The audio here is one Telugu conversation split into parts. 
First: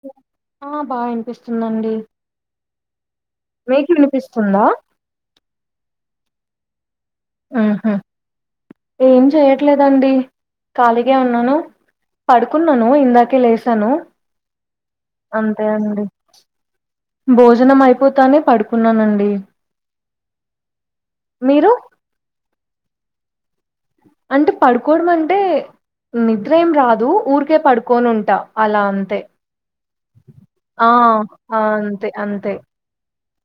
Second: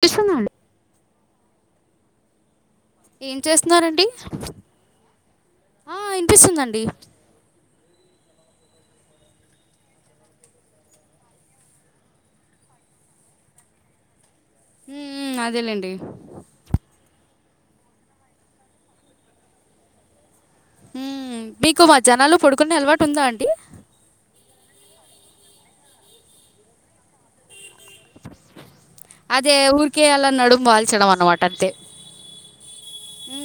వినిపిస్తుందా అండి ఆ బా ఇనిపిస్తుందండి ఏం చేస్తున్నారండి వినిపిస్తుందా ఆ ఇనిపిస్తుందండి ఆహా ఏం చెయట్లేదండి ఖాళీగే ఉన్నాను పడుకున్నాను ఇందాకే లేసాను ఉమ్ అంతే అదేలేండి అండి భోజనం అయిపోతానే పడుకున్నానండి ఉమ్ మీరు మీకు మధ్యాహనాల్లో పడుకునే అలవాటు ఉందా అండి అంటే పడుకోవడం అంటే నిద్ర ఏం రాదు ఊరికే పడుకోని ఉంటా అలా అం తే అదే ఊరికే అలా నడుము ఆ వాల్చడం అన్నమాట అంతే అంతే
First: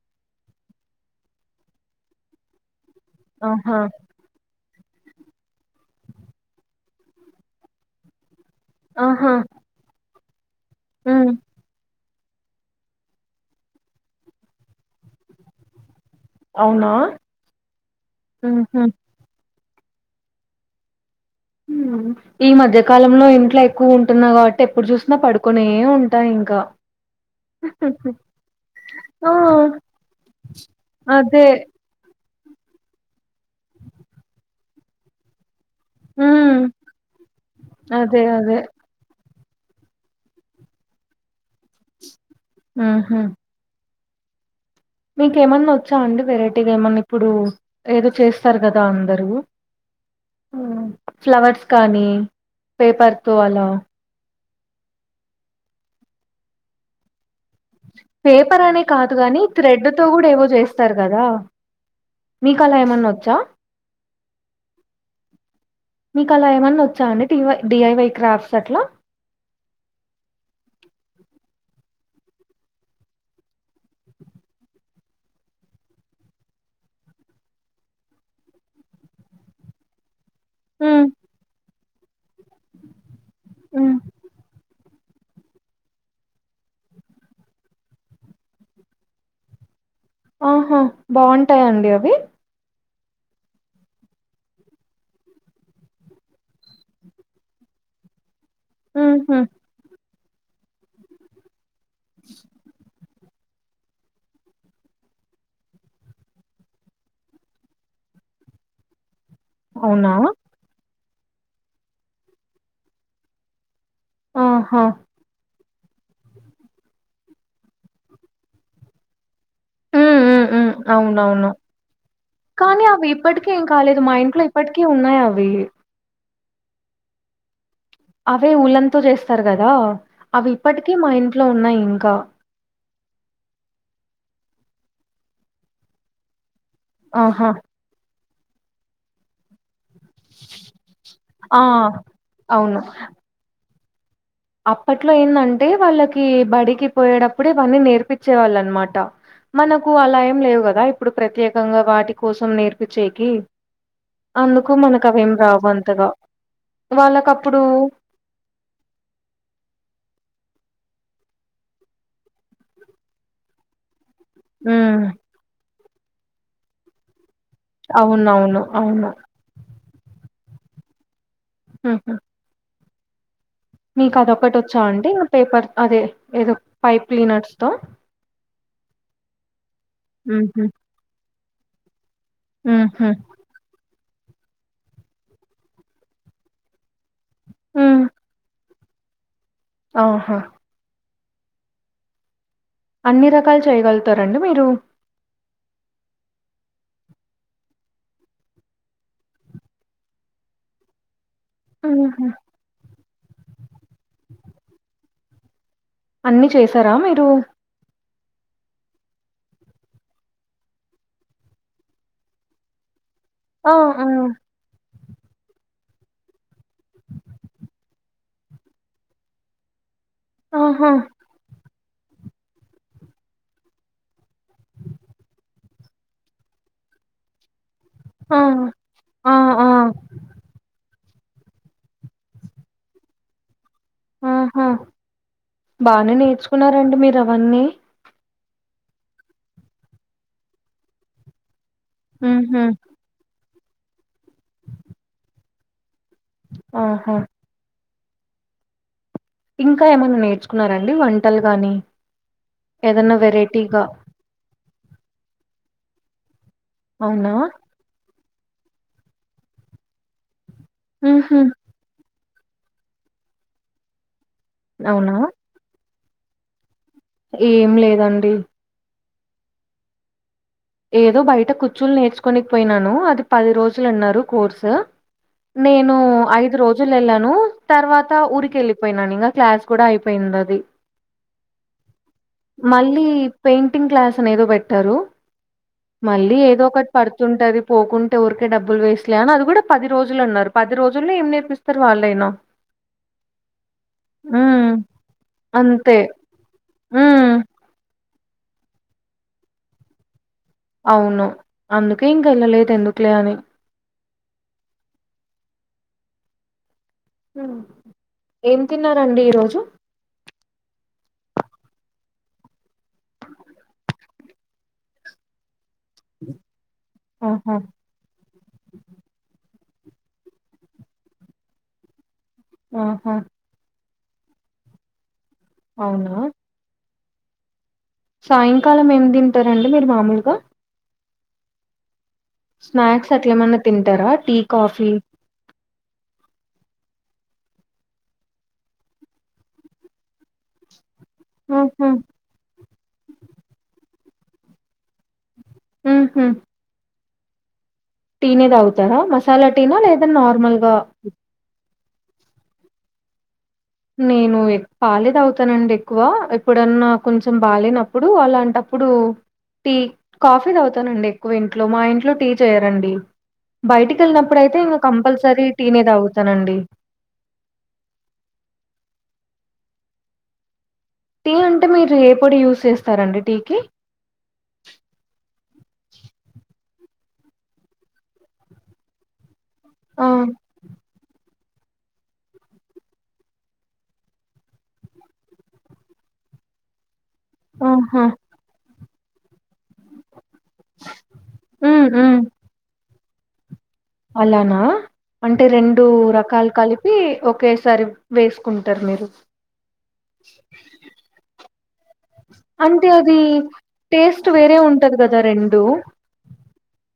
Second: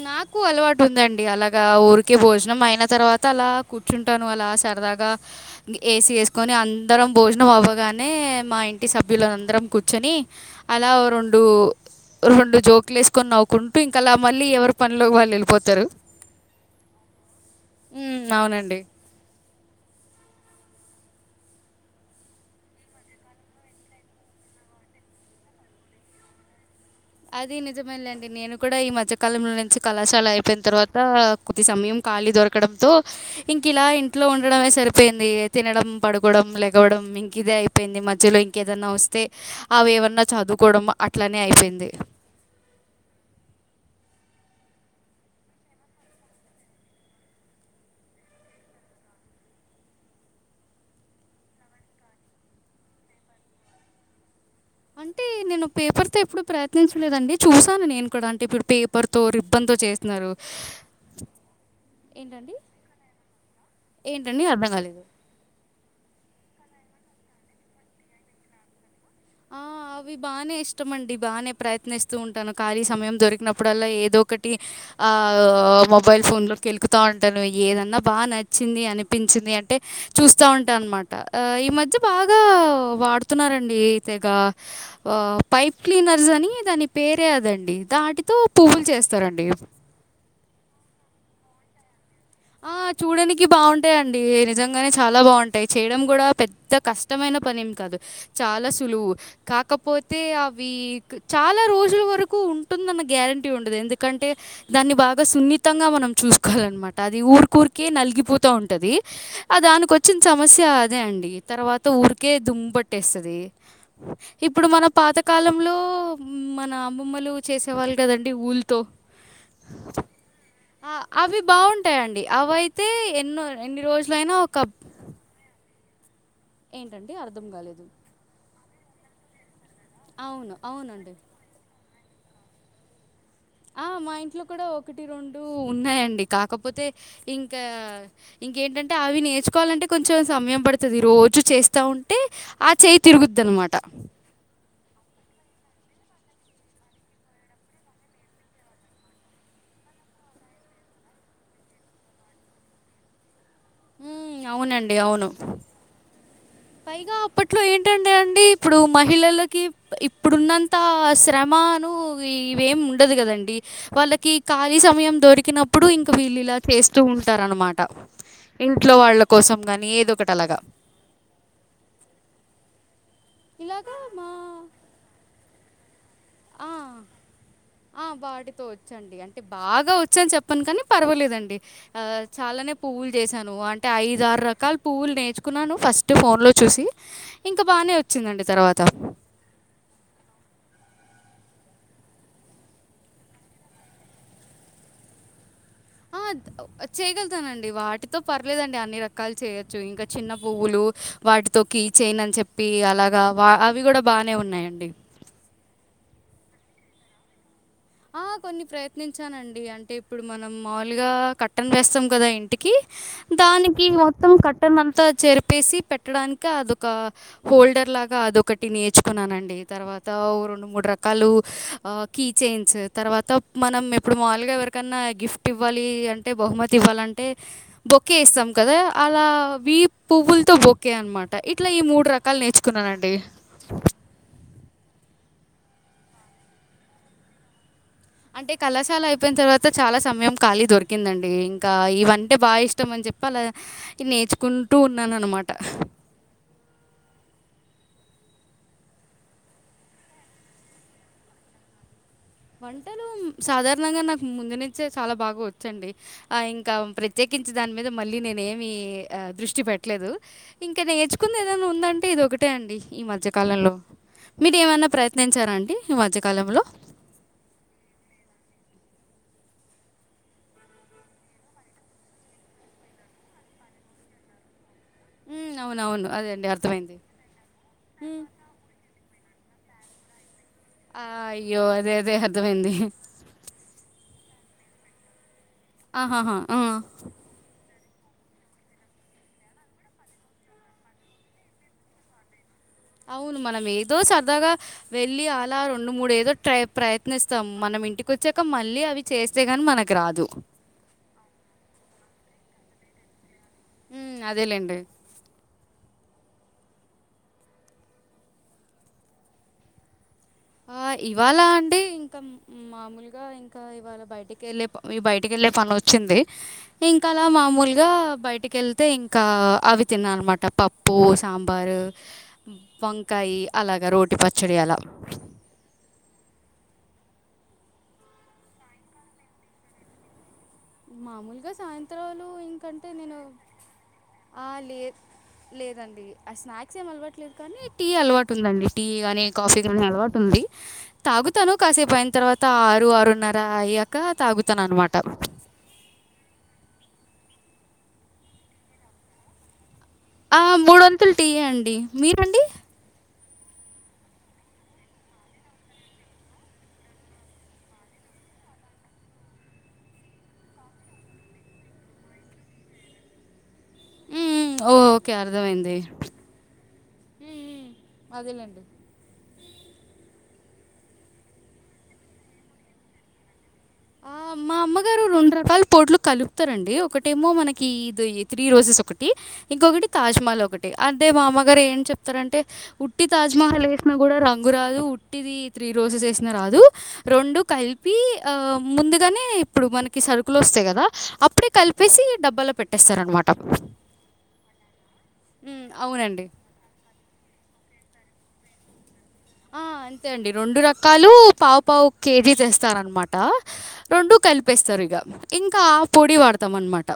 నాకు అలవాటు ఉందండి అలాగా ఊరికే భోజనం అయిన తర్వాత అలా ఆహా కూర్చుం టను అలా సరదాగ ఏసి యేసుకొని అందరం భోజనం అవ్వగానే మా ఇం టి సభ్యులం ఆహా అందరం కూర్చొని అలా హ్మ్ రెండు రెండు జోకులు ఏసుకొని నవ్వుకుంటూ ఇంకా అలా మళ్ళీ ఎవరి పనిలో వాళ్ళు ఎళ్ళిపోతారు అవునా ఉమ్ మ్మ్ అవునండి హూ హ్మ్ ఈ మధ్యకాలంలో ఇంట్లో ఎక్కువ ఉంటున్నా కాబట్టి ఎప్పుడు చూసినా పడుకొనే ఉంటా ఇంకా అది నిజమేలేండి నేను కూడా ఈ ఆ! మధ్యకాలంలో నుంచి కళాశాల అయిపోయిన తర్వాత అదే. కొద్ది సమయం ఖాళీ దొరకడంతో ఇంక ఇలా ఇంట్లో ఉండడమే సరిపోయింది తినడం పడుకోడం హ్మ్. లెగవడం ఇంక ఇదే అయిపోయింది అదే. మధ్యలో అదే. ఇంకేదన్నా వస్త అయితే అవి ఏవన్నా చదువుకోవడం అట్లనే అయిపోయింది మ్మ్ హూ మీకెమన్నా వచ్చా అండి వెరైటీగా ఏమన్నా ఇప్పుడు ఏదో చేస్తారు కదా అందరు ఫ్లవర్స్ కానీ పేపర్తో అలా అంటే నేను పేపర్ తో ఎప్పుడు ప్రయత్నించలేదండి చూసాను నేను కూడా అంటే పేపర్ ఇప్పుడు అనే కాదు పేపర్తో గానీ రిబ్బన్తో థ్రెడ్‌తో గూడా చేస్తునారు ఏవో జేస్తారు గదా! ఏంటండి మీకలా ఏమన్నా వచ్చా? ఏంటండి అర్థం కాలేదు మీకు అలా ఏమన్నా వచ్చా అండి డివై డిఐవై క్రాఫ్ట్స్ అట్లా ఆ! అవి బానే ఇష్టమండి బానే ప్రయత్నిస్తూ ఉంటాను ఖాళీ సమయం దొరికినప్పుడల్లా ఏదో ఒకటి ఆ మొబైల్ ఫోన్ లో కెలుకుతా ఉంటాను ఏదన్నా బాగా నచ్చింది అనిపించింది అంటే చూస్తా ఉంటా హ్మ్. అన్నమాట ఆ ఈ మధ్య బాగా వాడుతున్నారండి హ్మ్. తెగ ఆ పైప్ క్లీనర్స్ అని దాని పేరే అదండి దాటితో పువ్వులు చేస్తారండి ఆహా బాగుంటాయండి అవి ఆ చూడనికి బాగుంటాయండి నిజంగానే చాలా బాగుంటాయి చేయడం కూడా పెద్ద కష్ ఉత్తమమైన పని ఏం కాదు చాల స్ [unintelligible] లు హుహు. కాకపోతే అవి చాలా రోజుల వరకు ఉంటుందన్న గ్యారంటీ గట్టిగా ఉండదు ఎందుకంటే దాన్ని బాగా సున్నితంగా మనం చూసుకోవాలిన్నమాట అది ఊరికరికే నలిగిపోతా ఉంటది ఆ దానికి అవునా? వచ్చిన సమస్య ఇదే అండి తర్వా ఊరికే దుమ్ పట్టేస్తుంది ఇప్పుడు ఆహా! మన పాత కాలంలో మన అమ్మమ్మలు చేసేవాళ్ళు కదండి వూల్ తో హు ఉ ఉ అవి అవునవును బావుంటాయండి. కానీ అవైతే అవి ఎన్నో ఇప్పటికి ఏం ఎన్ని కాలేదు మా రోజులైనా ఇంట్లో ఒక ఇప్పటికి ఉన్నాయి అవి ఏంటండి అర్థం కాలేదు అవే ఉలన్ తో చేస్తారు కదా అవి అవును. ఇప్పటికీ మా అవునండి. ఇంట్లో ఉన్నాయి ఇంకా ఆ మా ఇంట్లో కూడా ఒకటి రెండు ఉన్నాయంండి కాకపోతే ఆహా ఇంకా ఇంకేంటంటే అవి నేచూకోవాలంటే కొంచం సమయం పడుతుది రోజు ఆ చేస్తా ఉంటే ఆ అవును చేయి తిరుగుద్ది అనమాట అప్పట్లో ఏందంటే వాళ్ళకి బడికి పోయేటప్పుడే ఇవన్నీ నేర్పించే వాళ్ళ అనమాట మనకు అలా ఏం లేవు కదా ఇప్పుడు ప్రత్యేకంగా వాటి కోసం నేర్పించేకి హ్మ్. అందుకు అవునండి. మనకు అవును. అవేం రావు అంతగా పైగా వాళ్ళకప్పుడు అప్పట్లో ఏంటంటే అండి ఇప్పుడు మహిళలకి ఇప్పుడున్నంత శ్రమను ఇవేమి ఉండదు కదండి వాళ్లకి ఖాళీ హ్మ్ సమయం దొరికినప్పుడు ఇంక వీళ్లు ఇలా చేస్తూ ఉంటారునమాట అవునవును ఇంట్లో అవును వాళ్లు కోసం గాని ఏదొ ఒకటి అలాగా ఆ హ ఇలాగా మీకు మా అదొకటి వచ్చా అండి పేపర్ అదే ఏదో ఆ, పైప్ ప్లీనర్స్ తో ఆ వాటితో వచ్చండి అంటే బాగా వచ్చని చెప్పను హుహు కానీ పర్వాలేదండి అ చాలానే హుహు పువ్వులు చేశాను అంటే ఐద ఆరు రకాల పువ్వులు నేర్చుకున్నాను ఫస్ట్ ఫోన్లో చూసి ఇంకా బాగానే హ్మ్. వచ్చిందండి తర్వాత త ఆహా అన్ని రకాలు చేయగలుగుతారండి మీరు ఆ చేయగగుతానండి వాటితో పర్లేదండి అన్ని రకాలు చేయొచ్చు ఇంకా చిన్న పువ్వులు వాటితో కీ చేయిన్ హుహు. అని చెప్పి అలాగా వా అవి కూడా బానే ఉన్నాయండి అన్ని చేశారా మీరు ఆ కొన్ని ప్రయత్నించా నం అండి అంటే ఇప్పుడు మనం మాములుగా కర్టన్ వేస్తాం కదా ఇంటికి ఆ! దానికి ఆ! మొత్తం కటన్ అంతా చెరిపేసి పెట్ట పెట్టడానికి అదొక హోల్డర్ లాగా అదొకటి నేర్చుకున్నానండి తర్వాత తావు రెండు మూడు ఆహా! రకాలు కీ చైన్ తర్వాత మనం ఇప్పుడు మాముూలుగా ఎవరికన్నా గిఫ్ట్ ఇవ్వాలి అంటే బహుమతి ఇవ్వాలంటే బొకే ఆ! ఇస్తాం కదా అలా ఆ! ఆ! వి పువ్వులతో బొ కే అనమాట ఇట్లా ఈ మూడు రకాలు నేర్చుకున్నానండి ఆహా బానే నేర్చుకున్నారండి మీరు అవన్నీ అంటే కళాశాల అయిపోయిన తర్వాత చాలా సమయం ఖాళీ దొరికిందండి ఇంకా ఇవంటే బాగా హుహు. ఇష్టం అని చెప్పి అళ్ళ నేర్చుకుంటూ ఉన్నాను అనమాట ఆహా ఇంకా ఏమన్నా నేర్చుకున్నారా అండి వంటలు గాని వంటలు ఏదన్నా వెరైటీగా సాధారణంగా నాక్ ముందు నుంచే చాలా బాగా వచ్చండి ఆ ఇంకా అవునా? ప్రత్యేకించి దాని మీద మళ్ళీ ఆ నేనేమి దృష్టి పెట్టలేదు ఇంకా నేర్చుకుది హుహు. ఏదనా ఉందంటే ఇది ఒకట్ అంతే అండి ఈ మధ్యకాలంలో మీరు ఏమన్నా అవునా? ప్రయత్నించారా అండి ఈ మధ్యకాలంలో ఏం లేదండి ఏదో బయట కుచ్చుళ్ళు నేర్చుకోనేకి పోయినాను అది పది రోజులు అన్నారు కోర్సు ఉమ్, నేను అవునవును అదే అండి ఐదు రోజులు అర్థమైంది ఏళ్ళాను తర్వాత ఊరికి వెళ్ళిపో పోయినాను ఇంగా క్లాస్ కూడా అయిపోయింది అది ఆ అయ్యో అదే అదే అర్థమైంది మళ్ళీ పెయింటింగ్ క్లాస్ అనీ ఏదో పెట్టారు మళ్ళీ ఆహాహా ఆ. ఏదో ఒకటి పడు తుంటది పోకుంటే ఊరికే డబ్బులు వేస్ట్లే అని అది కూడా పది రోజులు అన్నారు పది రోజుల్లో ఏం నేర్పిస్తారు వాళ్ళైనా అవును మనం ఏదో సరదాగా హ్మ్ వెళ్ళి అలా రెండు అంతే మూడు ఏదో ట్రై హ్మ్ ప్రయత్నిస్తాం మనం ఇంటి కో వచ్చాక మళ్ళీ అవి చేస్తే గాని మనకి రాదు అవును అందుకే ఇంక ఏళ్ళలేదు ఎందుకులే అని ఉ అదేలేండి ఉ ఏం తిన్నారండి ఈరోజు ఆ ఇవాళ అండి ఇంకా మామూలుగా ఆ ఇంకా ఇవాళ బయటికి వెళ్ళలే ఈ బయటకిెళ్లే పని వచ్ చ్చింది ఇంకా అలా ఆహా! మామూలుగా బయటకి కేళ్ తె ఇంకా అవి తిన్నా అన్నమాట పప్పు సాంబారు ఆహా! వంకాయి అలాగా రోటి పచ్చడి అలా అవునా సాయంకాలం ఏం తింటారండి మీరు మామూలుగా మామూలుగా సాయంత్రాలు ఇంకంటే స్నాక్స్ నేను అట్ల ఏమన్నా తింటారా టీ ఆ లే కాఫీ లేదండి ఆ స్నాక్స్ ఏం అలవాటు లేదు కానీ టీ అలవాటు ఉందండి టీ గాని కాఫీ గాని అలవాటు ఉంది తాగుతాను ఆహా! కాసేపు అయిన తర్వాత ఆరు ఆరున్నర అయ్యాక తాగుతాను అనమాట ఉహు టీ నే తాగుతారా మసాలా టీనా లేదా నార్మల్ గా టి ఏ అండి మీరండి నేను ఏక్ పాలే తాగుతానండి ఎక్కువ ఎప్పుడన్నా కొంచం బాలేేనప్పుడు అలాంటప్పుడు టీ కాఫీ తగుతానండి ఎక్కువ ఇంట్లో మా ఇంట్లో టీ చేయరండి బయిటికి వెళ్ళినప్పుడు మ్మ్. అయితే ఇంగా ఓకే కంపల్సరీ టీ నే తగుతానండి ఉ ఉ అదెలేండి టీ అంటే మీరు ఏ పొడి యూజ్ చేస్తారండి టీ కి ఆ మా మా అమ్మగారు రెండు రకాల పొడ్లు కలుపుతారండి ఒకటేమో మనకి ఇది త్రీ రోజెస్ ఒకటి ఇంకొకటి ఆ! తాజ్మహల్ ఒకటి అదే మా అమ్మగారు ఏం చెప్ తరంటే ఉట్టి తాజ్మహల్ ఏసినా కూడా రంగు రాదు ఉట్టిది ఈ త్రీ రోజెస్ ఏసిన రాదు రోడు కలిపి ఆహా! ఆ ముందుగా నే ఇప్పుడు మనకి సక్ కులు వస్తాయి కదా అప్పుడే హ్మ్. కలిపేసి హ్మ్. డబ్బలో పెట్టేస్తారనమాట అలానా అంటే ఉమ్, రెండు అవునండి రకాల్ కలిప్ ఒకేసారి వేసుకుంటారు మీరు. ఆ, అంతే అండి రెండు రకాలు పావ్. పావ్ కేజీ తెస్తార అంటే అనమాట అది రెండు టేస్ట్ వేరే కలిపేస్తారు ఇగ ఉంటది గదా! ఇంకా పొడి వాడ్. తమన్ మాట.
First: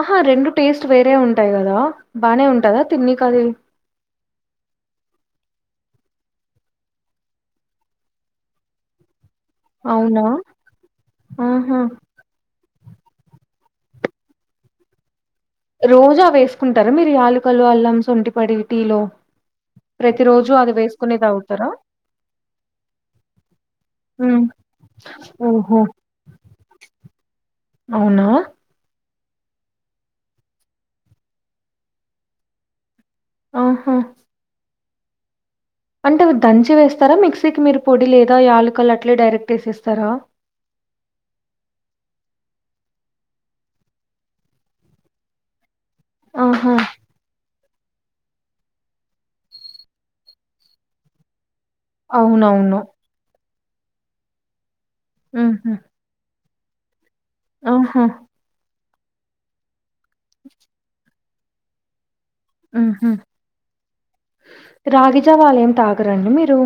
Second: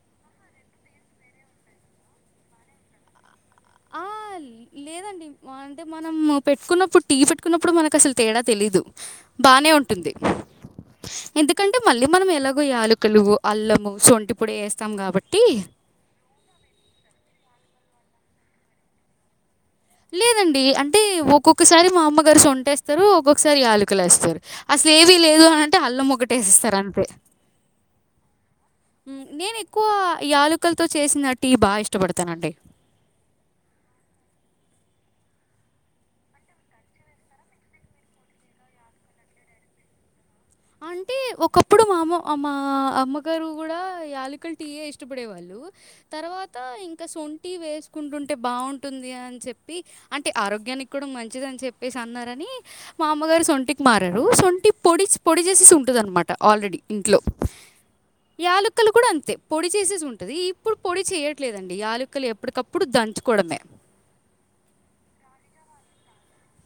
ఆహా రెండు టేస్ట్ వేరే ఉంటాయి కదా బానే ఉంటదా తిన్నికి అది. ఆ లేదన్. అంటే మనం పెట్టుకున్నప్పుడు టీ పెట్టుకున్నప్పుడు మనకు అసలు తేడా తెలిదు. బానే ఉంటుంది అవునా? ఎందుకంటే ఆహా! మళ్ళీ. మనం ఎలాగో యలుకలు అల్లము సొంటిపొడి ఏస్తాం కాబట్టి. రోజు అవి వేసుకుంటారు మీరు యాలకలు అల్లం సొంటిపడి టీలో. ప్రతిరోజు లేదండి అది అంటే వేసుకుని తాగుతారా? ఒక్కొక్కసారి మా అమ్మగారు సొంటేస్తారు ఒక్కొక్కసారి యాలుకలేస్తారు. హ్మ్. అసలు ఏవీ లేదు అనంటే ఓహో! అల్లం ఒకటేస్తరు అంతే. అవునా. నేను ఎక్కువ ఈ యలుకలతో చేసిన టీ బా ఇష్టపడతానండి. ఆహా. అంటే మీరు దంచి వేస్తరా మిక్సీకి మీరు పొడి లేదా యలుకలు అట్లా డైరెక్ట్ వేసేస్తరా. అంటే ఒకప్పుడు మా అమ్మ మా మా అమ్మగారు కూడా యాలికలు టీయే ఇష్టపడేవాళ్. లు తర్వాత ఆహా! ఇంక్. సొంటి వేసుకుంటుంటే బాగుంటుంది అని చెప్పి అంటే ఆరోగ్యానికి కూడా మంచిది అని చెప్. వేసి అన్నారని అవునవును. మా అమ్మగారు సొంటికి మారారు సొంటికి పొడిస్ పొడి హుహు. చేేసిసుంటదన్నమాట. ఆల్రెడీ ఇంట్లో. ఆహా. యాలక్కలు కూడా అంతే పొడి చేసేసి ఉంటది ఇప్పుడు పొడి చేయట్లేదండి యాలు. క్కలు ఎప్పటికప్పుడు దంచుకోవడమే. రాగిజావ అల ఏం తాగరండి మీరు.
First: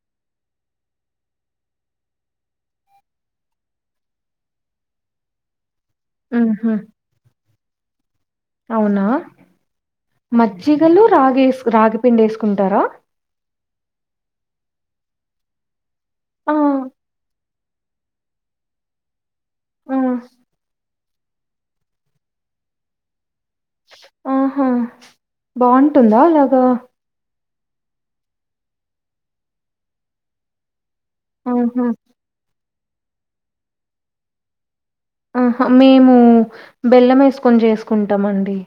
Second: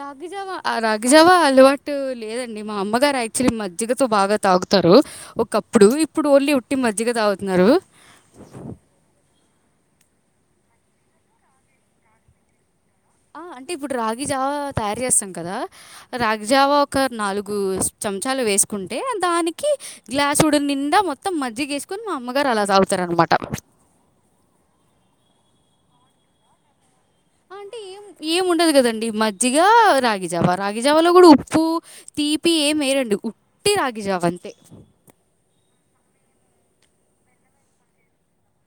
రాగిజావ. రాగజావ అలవాటు లేదండి మా అమ్మగారు యాక్చువలీ మజ్జిగతో బాగా తాగుతారు. ఒకప్పుడు ఇప్పుడు ఓన్లీ హుహు. ఉట్టి మజ్జిగ తాగుతున్నారు. అవునా మజ్జిగలు రాగ ఎసు రాగిపిండి వేసుకుంటారా. ఆ అంటే ఇప్పుడు రాగి జావా తయారు చేస్తాం కదా రాగి ఆ! జావా ఒక నాలుగ్. గు చంచాలు వేసుకుంటే దానికి ఆ! గ్లాసుడి నిండా మొత్తం మజ్జిగా ఏస్. మా అమ్మగారు అలా తాగుతారనమాట. ఉహు బాగుంటుందా అలాగా. అంటే ఏం ఏం ఉండదు కదండి మజ్జిగ రాగిజావ రాగిజావలో కూడా ఉప్పు ఆహా! తీప్. పి ఏమ్ మేయరండి ఉట్టి రాగిజావ అంతే. మేము బెల్లం వేసుకొని చేసుకుంటామండి.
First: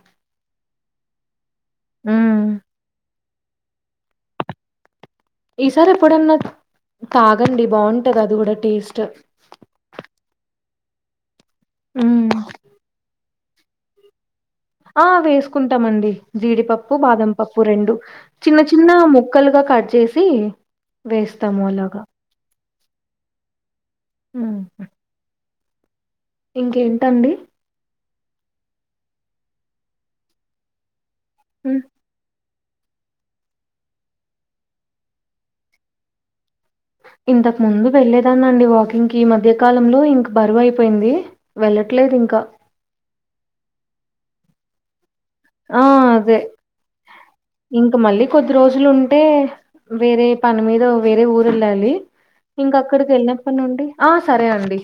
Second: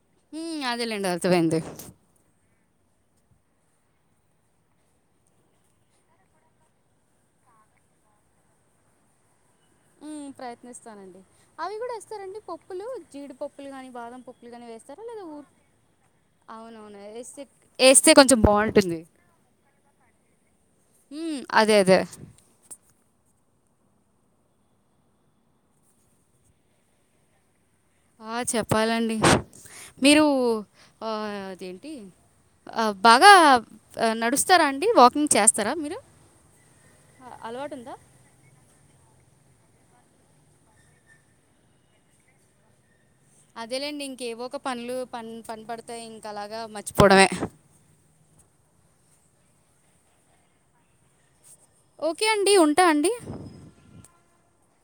అదేలేండి అర్థమైంది. ఊ. ఈసారి ఎప్పుడన్నా తాగండి బాగుంటది అది కూడా టేస్ట్. హ్మ్. ప్రయత్నిస్తానండి అవి కూడా హ్మ్. ఇస్తారండి పప్పులు జీడిపప్పులు కానీ బాదం పప్. ఆ వేసుకుంటామండి, జీడిపప్పు అవునవును. బాదం ఏస్తే పప్పు రెండు ఏస్తే కొంచెం చిన్న చిన్న బావుంటుంది. ముక్కలుగా కట్. చేసి హ్మ్. వేస్తాము అదే అదే. అలాగా. ఉ. ఇంకేంటండి. ఆ చెప్పాలండి మీరు ఆ హ్మ్. అదేంటి. ఆ బాగా నడుస్తారా అండి వాకింగ్ చేస్తారా మీరు? అ ఇంతకు ముందు అలవాటుందా? వెళ్ళేది వెళ్తానండి వాకింగ్కి ఈ మధ్య కాలంలో ఇంక బరువు అయిపోయింది వెళ్ళట్లేదు ఇంక అదేలేండి ఇంక ఏవో ఒక పనులు ఆ! పడతాయి. ఇంక అదే. అలాగా మర్చిపోవడమే. ఇంక మళ్ళీ కొద్ది రోజులు ఉంటే వేరే పని మీద వేరే ఊరు వెళ్ళాలి. ఓకే అండి. ఇంక ఉంటా అక్కడికి అండి. వెళ్ళినప్పటి నుండి ఆ సరే అండి.